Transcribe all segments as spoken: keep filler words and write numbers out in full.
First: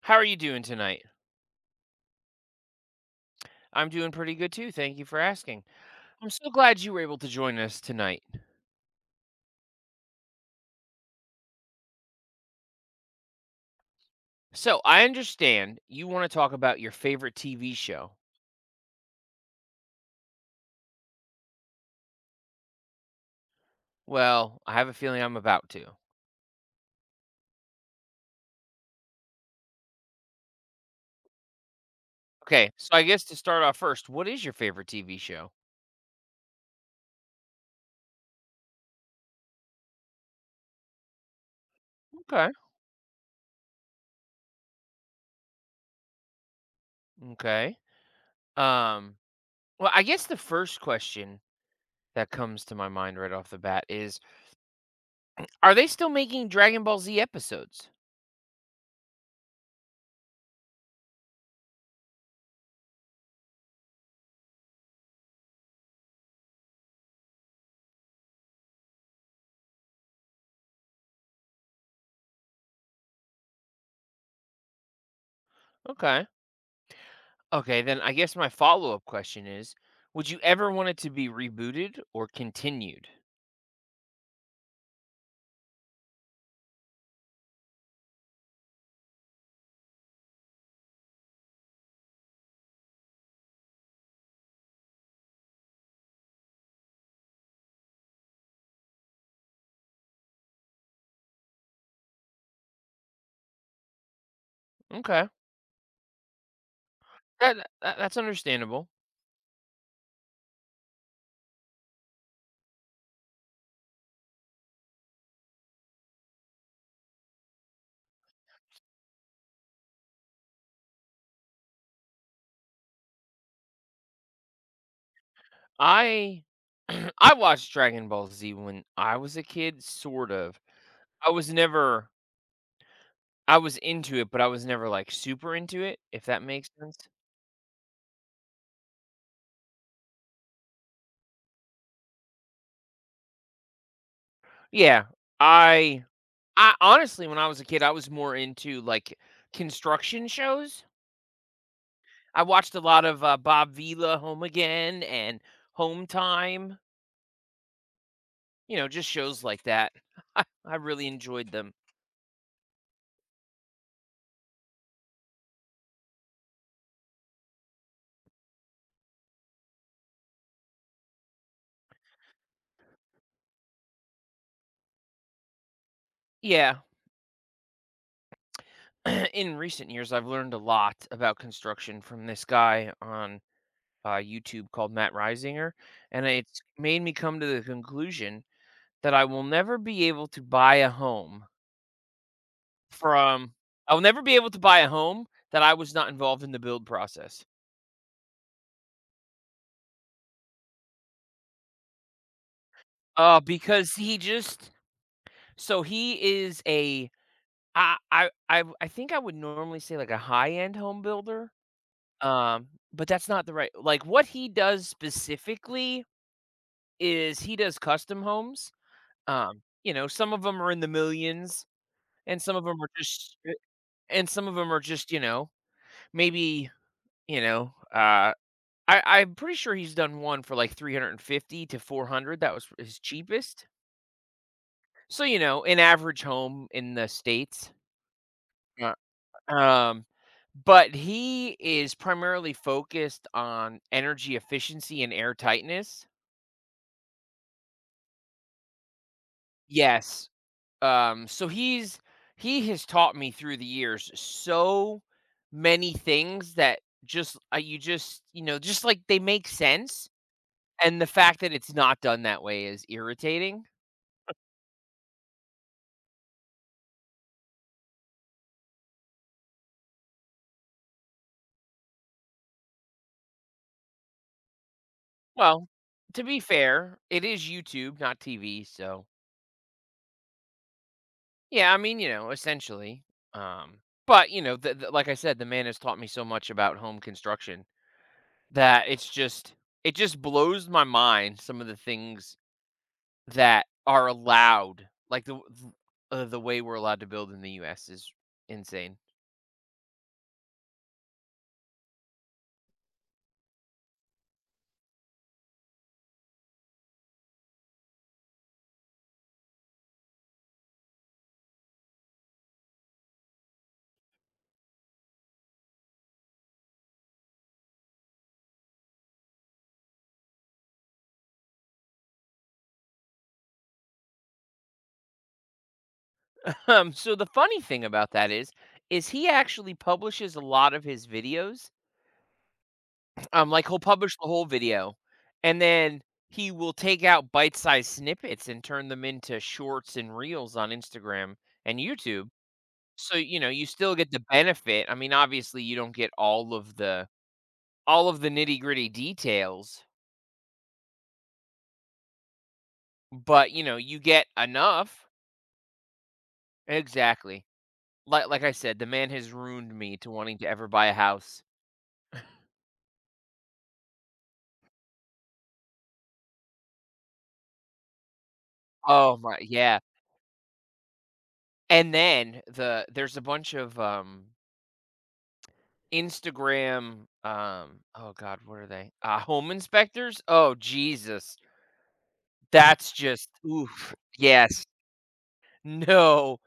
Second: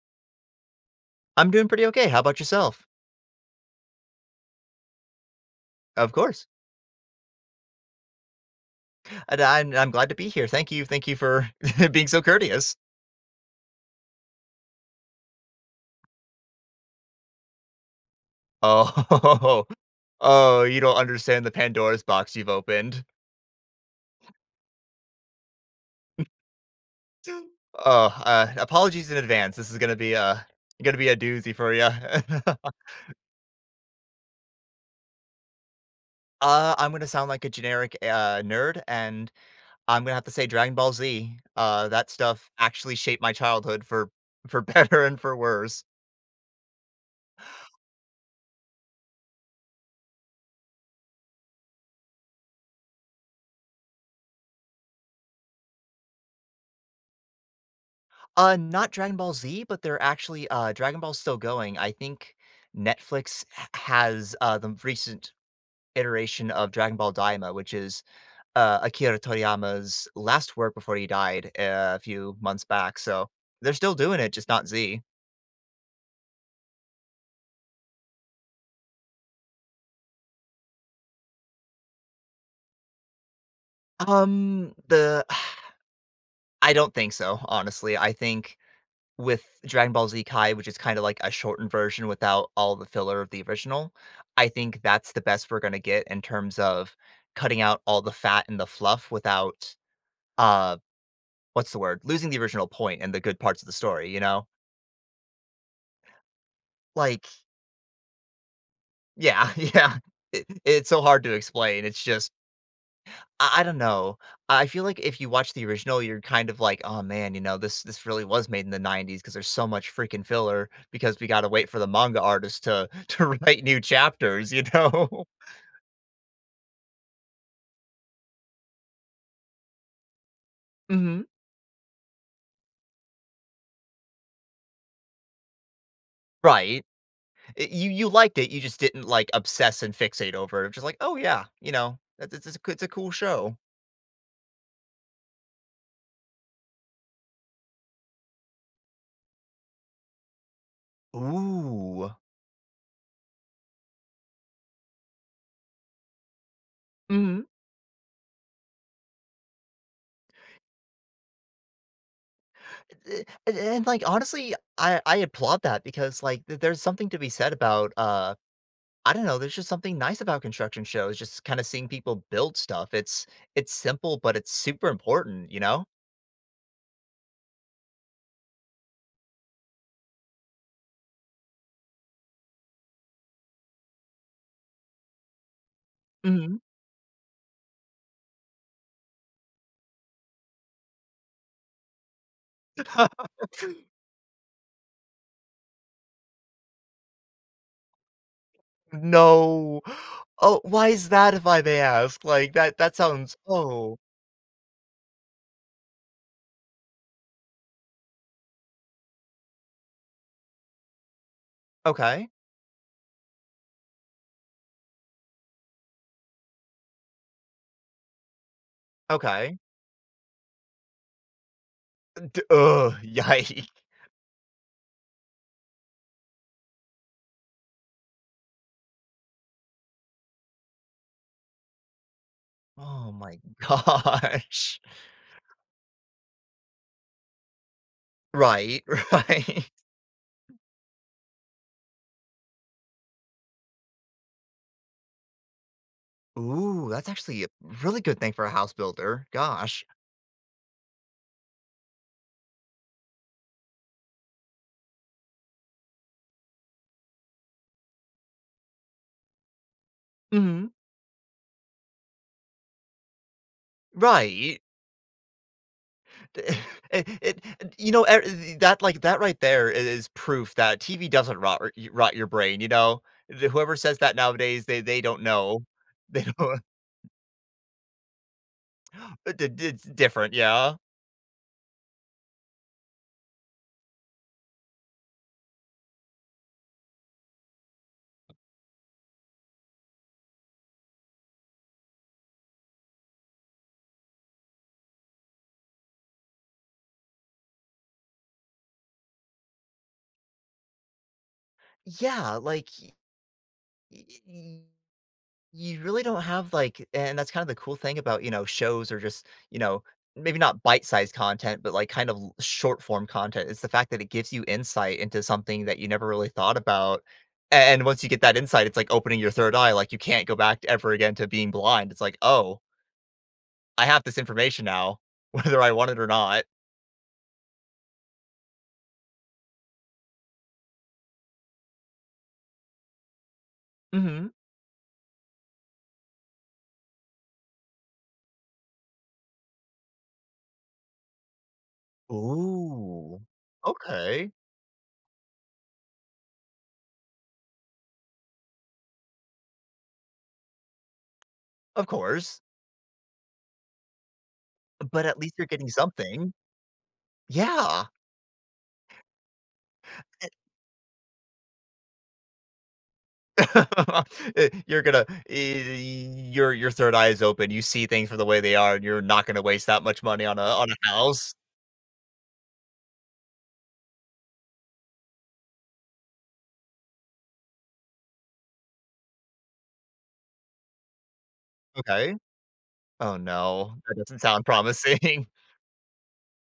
How are you doing tonight? I'm doing pretty okay. How about yourself? I'm doing pretty good too. Thank you for asking. Of I'm course. so glad you were able to join us tonight. And I'm I'm glad to be here. Thank you. Thank you for being so courteous. So, I understand you want to talk about your favorite T V show. Oh, oh, you don't understand the Pandora's box you've opened. Well, I have a feeling I'm about to. Oh, uh, apologies in advance. This is gonna be a gonna be a doozy for you. uh, Okay, so I guess to start off first, what is your favorite T V show? I'm gonna sound like a generic uh, nerd, and I'm gonna have to say Dragon Ball Z. Uh, that stuff Okay. actually shaped my childhood for for better and for worse. Okay. Um, well, I guess the first question that comes to my mind right off the bat is, are they still making Dragon Ball Z episodes? Uh, not Dragon Ball Z, but they're actually uh, Dragon Ball's still going. I think Netflix h- has uh, the recent iteration of Dragon Ball Daima, which is uh, Akira Toriyama's last work before he died uh, a few months back. So they're still doing it, just not Z. Okay. Okay, then I guess my follow-up question is, would you ever want it to be rebooted or continued? Um, the I don't think so. Honestly, I think with Dragon Ball Z Kai, which is kinda like a shortened version without all the filler of the original, I think that's the best we're gonna get in terms of cutting out all the fat and the fluff without, uh, what's the word? Losing the original point and the good parts of the story, you know? Okay. Like, That that that's understandable. yeah, yeah. It it's so hard to explain, it's just I I don't know. I feel like if you watch the original, you're kind of like, "Oh, man, you know, this this really was made in the nineties because there's so much freaking filler because we gotta wait for the manga artist to to write new chapters," you know? I I watched Dragon Ball Z when I was a kid, sort of. Mhm. I was never I was into it, but I was never, like, super into it, if that makes Right. sense. I you you liked it, you just didn't, like, obsess and fixate over it. Just like, "Oh, yeah, you know, that's it's it's a c- it's a cool show." Yeah. I I honestly, when I was a kid, I was more into, like, construction shows. Ooh. I watched a lot of, uh, Bob Vila, Home Again, and Home Time. Mhm. You know, just shows like that. I, I really enjoyed them. Eh, and and, like, honestly, I I applaud that because, like, th there's something to be said about, uh I don't know, there's just something nice about construction shows, just kinda seeing people build stuff. It's it's simple, but it's super important, you know? Yeah. In recent years, I've learned a lot about construction from this guy on uh, YouTube called Matt Reisinger. And Mhm. it's made me come to the conclusion that I will never be able to buy a home from, I will never be able to buy a home that I was not involved in the build process. No. Oh, why is that, if I may ask? Like, that that sounds Uh, because oh, he just so he is a I I I I think I would normally say like a high end home builder. okay, Um, but that's not the right, like, what he does specifically is he does custom homes. okay. Um, you know, some of them are in the millions, D and some of them are ugh, just eh, yikes! and some of them are just, you know, maybe, you know, uh, I I'm pretty sure he's done one for, like, three hundred fifty to four hundred, that was his Oh my cheapest. gosh. So, you know, an average home in the States. Right, Uh, right. um, but he is primarily focused on energy efficiency and air tightness. Ooh, that's actually a really good thing for a house builder, gosh. Yes, um, so he's he has taught me through the years so many things that just uh, you just you know, just, like, they make sense, Mhm. and the fact that it's not done that way is irritating. Right. It it you know, er that like, that right there is proof that T V doesn't rot r rot your brain, you know? The whoever says that nowadays, they they don't know. Well, They to be don't fair, it is YouTube, not T V, so it it's different, yeah. yeah, I mean, you know, essentially, um, but, you know, the the like I said, the man has taught me so much about home construction that it's just it just blows my mind some of the things that are allowed, like, the uh, the way we're allowed to build in the U S is insane. Yeah, like, y y You really don't have, like and that's kind of the cool thing about, you know, shows or just, you know, maybe not bite-sized content, but, like, kind of l short form content. It's the fact that it gives you insight into something that you never really thought about, a and once you get that insight, it's like opening your third eye, like, you can't go back to- ever again to being blind. It's like, "Oh, I have this information now, whether I want it or not." Um, so the funny thing about that is, is he actually publishes a lot of his videos. Um, like, he'll publish the Mhm. whole video, and then he will take out bite-sized snippets and turn them into shorts and reels on Instagram and YouTube. So, Ooh. you know, you still get the Okay. benefit. I mean, obviously, you don't get all of the all of the nitty-gritty details, Of course. but, you know, you get But enough. at least you're getting something. Exactly. Yeah. Like like I said, the man has ruined me to wanting to ever buy a house. Eh, You're gonna eh, your your third eye is open. You see things for the way they are, and you're Oh not my, gonna waste yeah. that much money on a on a house. And then the there's a bunch of, um, Instagram, um oh god, what are they? Uh, home inspectors? Oh, Jesus. Okay. That's Oh just no, oof. that doesn't sound Yes. promising. No.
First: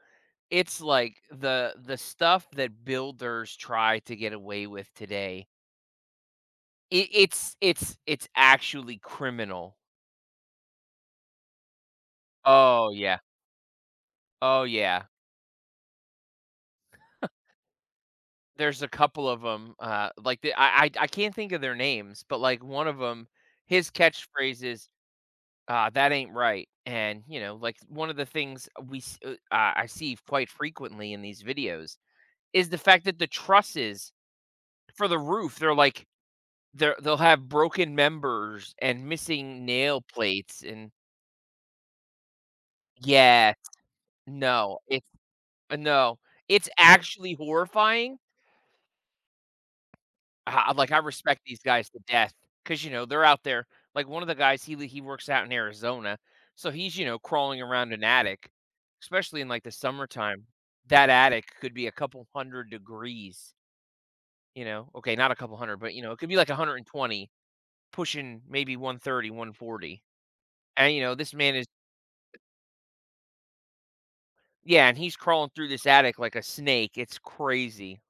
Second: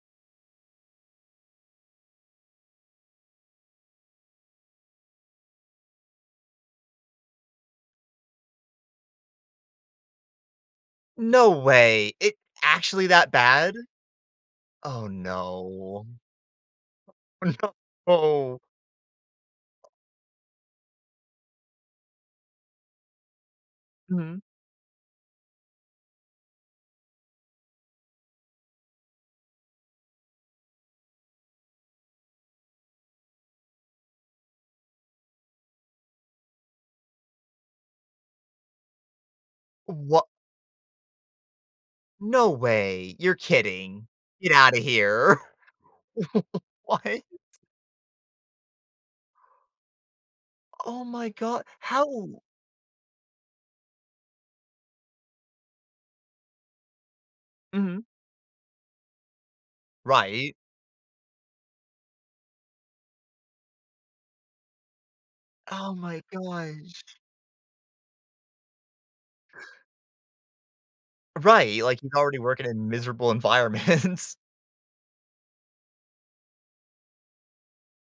It's like the the stuff that builders try to get away with today. It it's it's it's actually criminal. No way. It Oh, actually yeah. that bad? Oh, Oh yeah. no. No. There's a couple of them, uh, like, the I I I can't think of their names, but, like, one of them, his Mhm. catchphrase is, uh, "That ain't right," and, you know, like, one of the things we s uh, I see quite frequently in these videos is the fact that the trusses for the roof, they're like they're they'll have broken members and missing nail What? plates and No way. You're yeah, kidding. Get out no, of it's here. uh, no, it's What? actually horrifying. I I like, I Oh my respect these god. guys to death, How? 'cause you know, they're out there. Like, one of the guys, he li he works out in Arizona, so he's, you know, crawling around Mhm. an attic, especially in, like, the summertime. Right. That attic could be a couple hundred degrees, you know? Okay, not a couple hundred, Oh but, you know, it my could be, like, gosh. one hundred twenty, pushing maybe one thirty, one forty. And, you know, this man is Right, like, he's already working in miserable environments. yeah, and he's crawling through this attic like a snake. It's crazy.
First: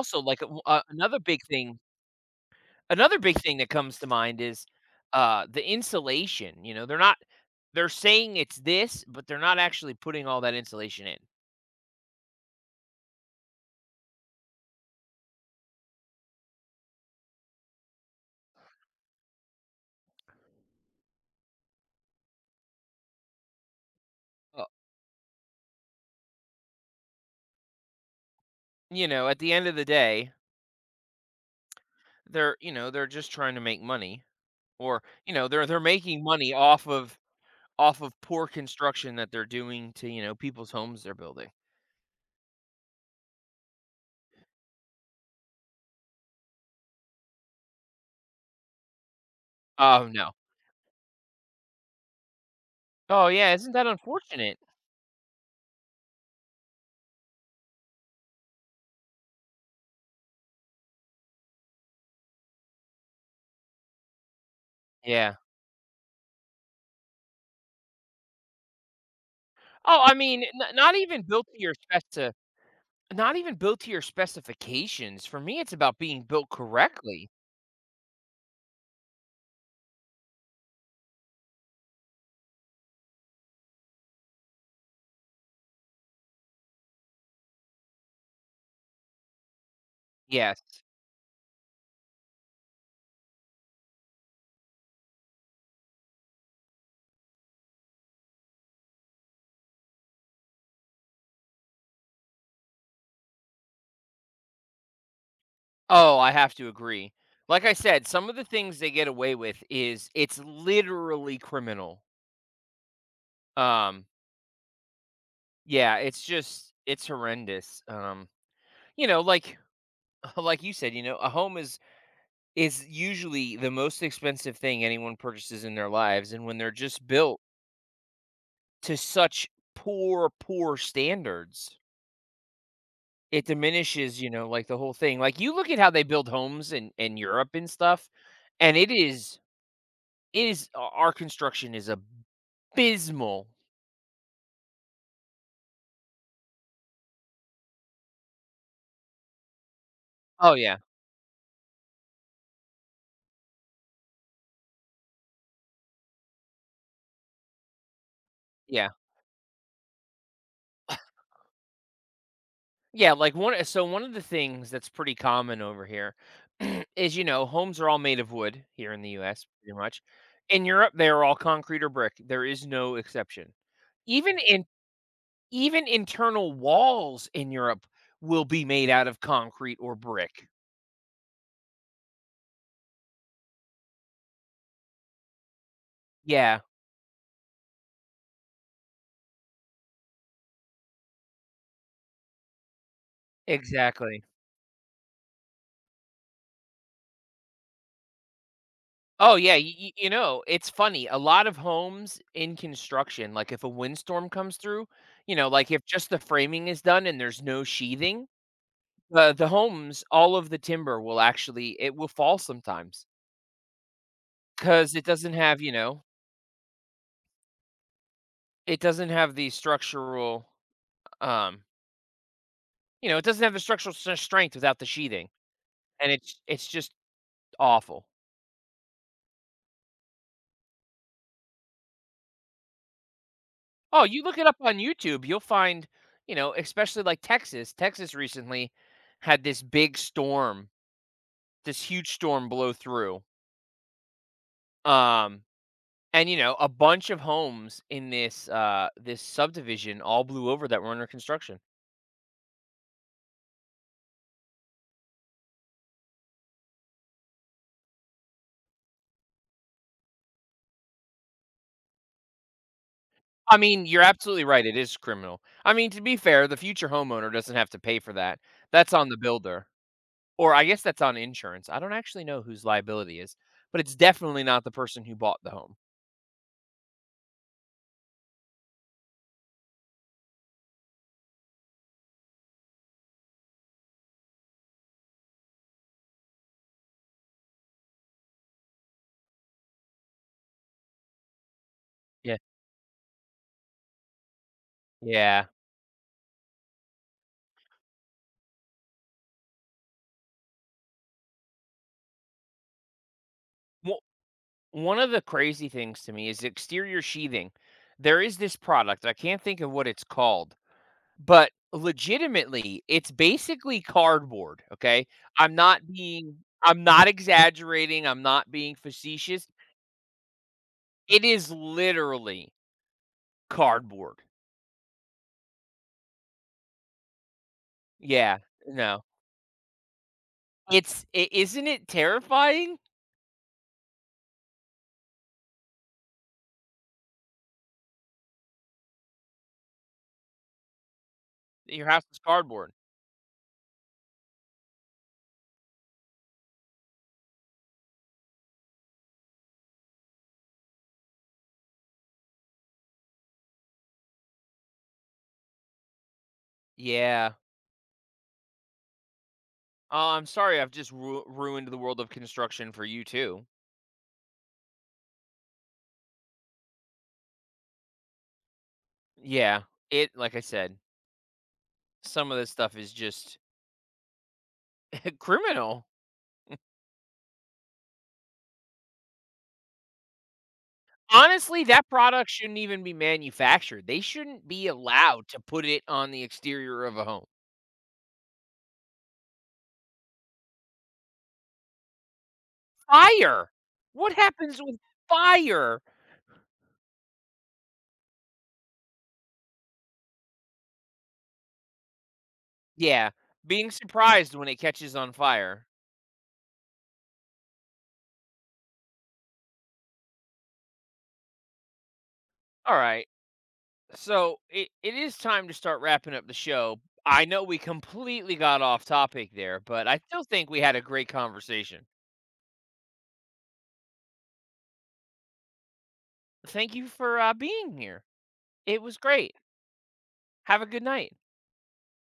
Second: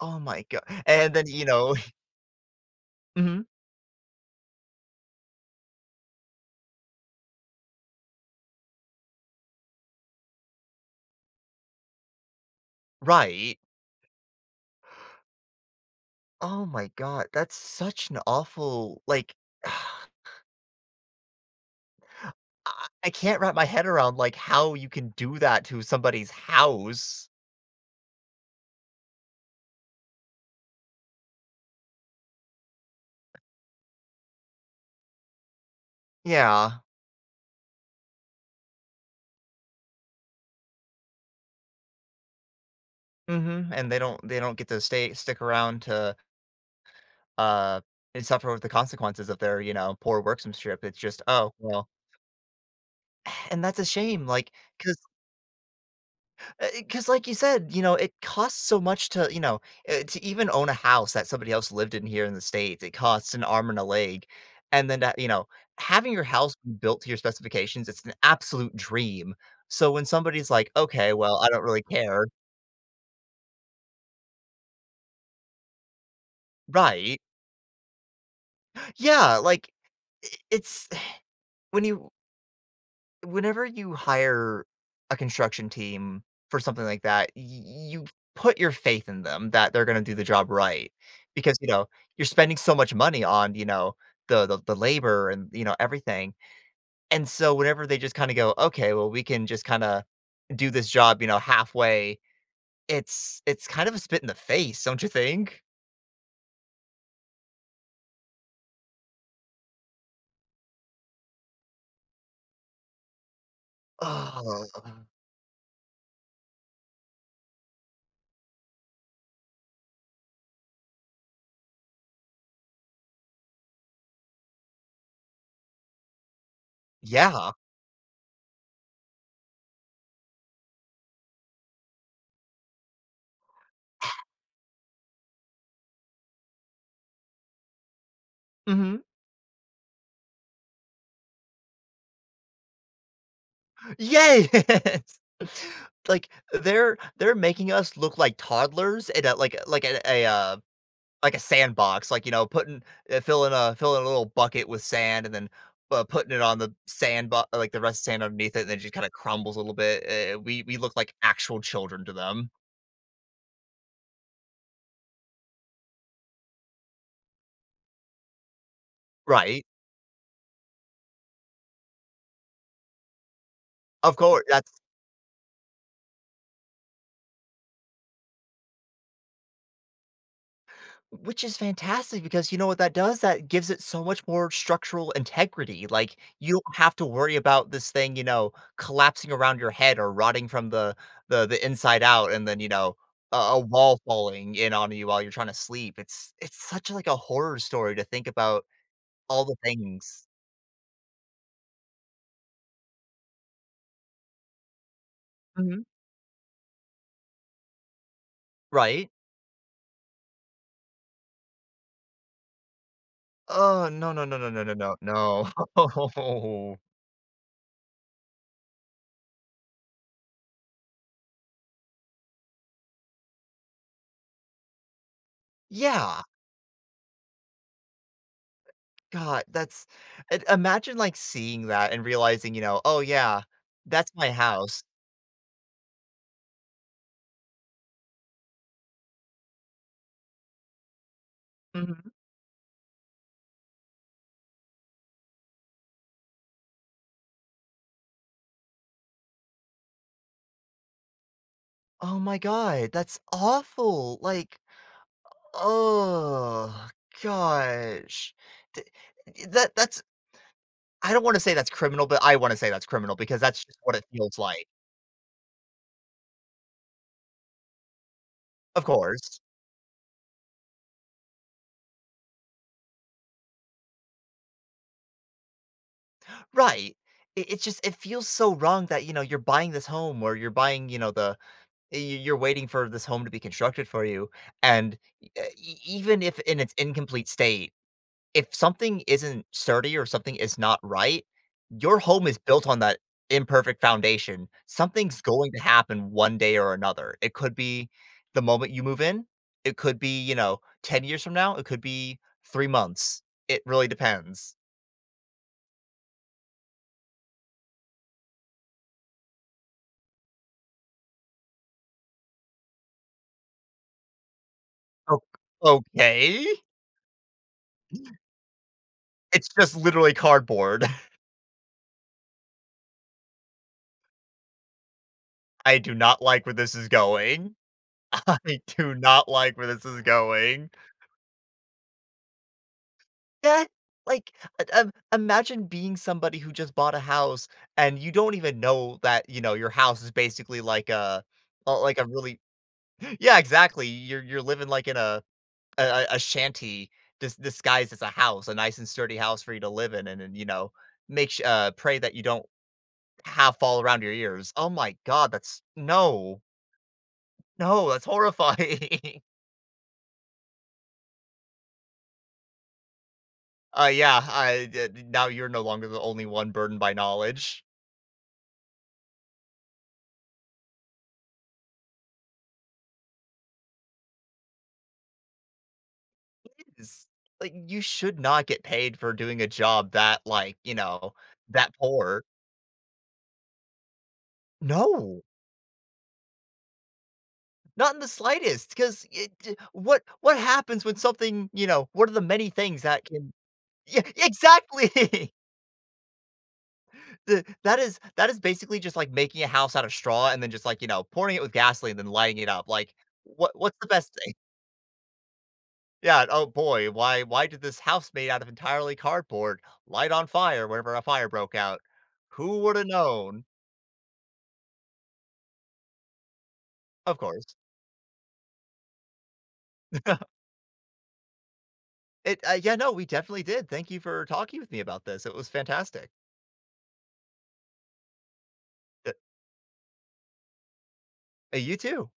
Oh my like, uh, god! Uh, and another then, big you know thing, Another big Mhm. thing that comes to mind is, uh, the insulation, you know, they're not they're saying it's this, but they're not actually putting all that insulation in. Right. Oh my god, that's such an awful like, I I can't wrap my head around, like, Uh, how you can do that to somebody's house. you know, at the end of the day, they're, you know, they're just trying to make money, or, you know, they're they're making money Yeah. off of off of poor construction that they're doing to, you know, people's homes they're building. Mhm, and they don't they don't get to stay stick around to, uh, and suffer with the consequences of their, you know, Oh, poor no. worksmanship, it's just, "Oh, well." Oh, yeah, And isn't that's a that shame, like unfortunate? because. Because, like you said, you know, it costs so much to, you know, eh, to even own a house that somebody else lived in here in the States, it costs an arm and a leg, and then that you Yeah. know, having your house be built to your specifications, it's an absolute dream. So Oh, when I mean, somebody's like, n not "Okay, even well, built I to don't your really spec care." to not even built to your specifications. For me, it's about being built Right. correctly. Yeah, like, I it's when you whenever you hire a construction team for something like that, y you put your faith in them that they're gonna do the job Yes. right because, you know, you're spending so much money on, you know, the the the labor and, you know, everything, and so whenever they just kinda go, "Okay, well, we can just kinda do this job, you know, halfway," it's it's kind of a spit in the face, don't you think? Oh, I have to agree. Like I said, some of the things they get away with is it's literally criminal. Um, Oh, yeah, it's just it's horrendous. Um, you know, like like you said, you know, a home is is usually the most expensive thing anyone purchases in their lives, and when they're just built yeah. to such poor, poor standards, it diminishes, you know, like the whole thing. Like you look at how they build homes in in Europe and stuff, and it Mhm. is It is o our construction is abysmal. Yes! Like, they're they're making us look like toddlers in a like like a a, Oh, uh, yeah. like a sandbox, like, you know, putting uh, filling a filling a little bucket with sand and then, uh, putting it on the sand bu like, the rest of sand underneath it, and then it Yeah. just kinda crumbles a little bit, eh, we we look like actual children to them. Yeah, like, one uh, so one of the things that's pretty common over here is, you know, homes are all made of wood here in the U S, Right. pretty much. In Europe, they are all concrete or brick. There is no exception. Of Even course, in that's even internal walls in Europe will be made out of concrete or brick. which is fantastic because you know what that does? That gives it so much more structural integrity. Like you Yeah, don't have to worry about this thing, you know, collapsing around your head or rotting from the the the inside out, and then you know a, a wall exactly. falling in on you while you're trying to sleep. It's it's such like a horror story to think about Oh all yeah, the y you things, know, it's funny, a lot of homes in construction, like, if a windstorm comes through, you know, like, hmm if just the framing is done and there's no sheathing, right? the the homes, all of the timber will actually it will fall sometimes, Oh no no no no no no because no it doesn't have, you know, no. it doesn't have the structural, um, you know, it doesn't have the structural s strength without the sheathing, and Yeah. it's it's just awful. God, that's I imagine, like, seeing that and realizing, you know, "Oh, yeah, Oh, that's you my look it up on house." YouTube, you'll find, you know, especially, like, Texas Texas recently had this big storm this Mhm. huge storm blow through. Um, and you know, a bunch of homes in this uh this subdivision all blew over that were under construction. Oh my god, that's awful, like, oh gosh. Th that that's I don't wanna say that's criminal, but I wanna say that's criminal because I that's just mean, what you're it feels absolutely right. like. It is criminal. I mean, to be fair, the future homeowner doesn't have to pay for that. Of That's on the course. builder, or I guess that's on insurance. I don't actually know whose liability is, but it's definitely not the person who bought the home. Right. It it's just it feels so wrong that, you know, you're buying this home or you're buying, you know, the y you're waiting for this home to be constructed for you, and e e even if in its incomplete state if something isn't sturdy or something is not right, your home Yeah, is built on that imperfect foundation. Something's yeah. going to happen one day or another. It could be the moment you move in, it could be, you know, ten years from now, it could be three months. It really Well, depends. one of the crazy things to me is exterior sheathing. There is this product. I can't think of what it's called. But legitimately, it's basically cardboard, okay? O I'm not being Okay. I'm not exaggerating, I'm not being facetious. It's just literally cardboard. It is literally cardboard. I do not like where this is going. Yeah, I do no. not like where this is going. It's I isn't it terrifying That like, uh, um, imagine being somebody who just bought a house and you don't even know that, you know, your house is basically like a that uh, your like house a is really cardboard? yeah, exactly. You're you're living like in a a a a shanty dis disguised as a house, a nice and sturdy house for you to live in and then, you know, make su uh, pray that you don't have fall around your ears. Oh my god, that's no. Yeah. No, that's horrifying. Oh, I'm sorry I've just ru ruined the world of construction for you too. Uh, yeah, I, uh, now you're no longer the only one burdened by knowledge. Yeah, it like I said, some of this stuff is just criminal. Is like, you should not get paid for doing a job that, like, you know, Honestly, that that poor. product shouldn't even be manufactured. They shouldn't be No, allowed to put it on the exterior of a home. not in the slightest. Because what what happens when something you know, what are the many things that can Fire! yeah, What happens with exactly! fire? The that is that is basically just like making a house out of straw and then just, like, you know, pouring it with gasoline and then lighting it up, like, Yeah, what being what's the best thing? surprised when it catches on fire. Yeah, oh boy, why why did this house made out of entirely cardboard light on fire whenever a fire broke out? Who All woulda right. known? So it, it is time to start wrapping up the show. Of I know course. we completely got off topic there, but I still think we had a great conversation. It uh, yeah, no, we definitely did. Thank you for talking with me about this. It was fantastic. Thank you for uh, being here. It was Uh, great. Have a good night. you too.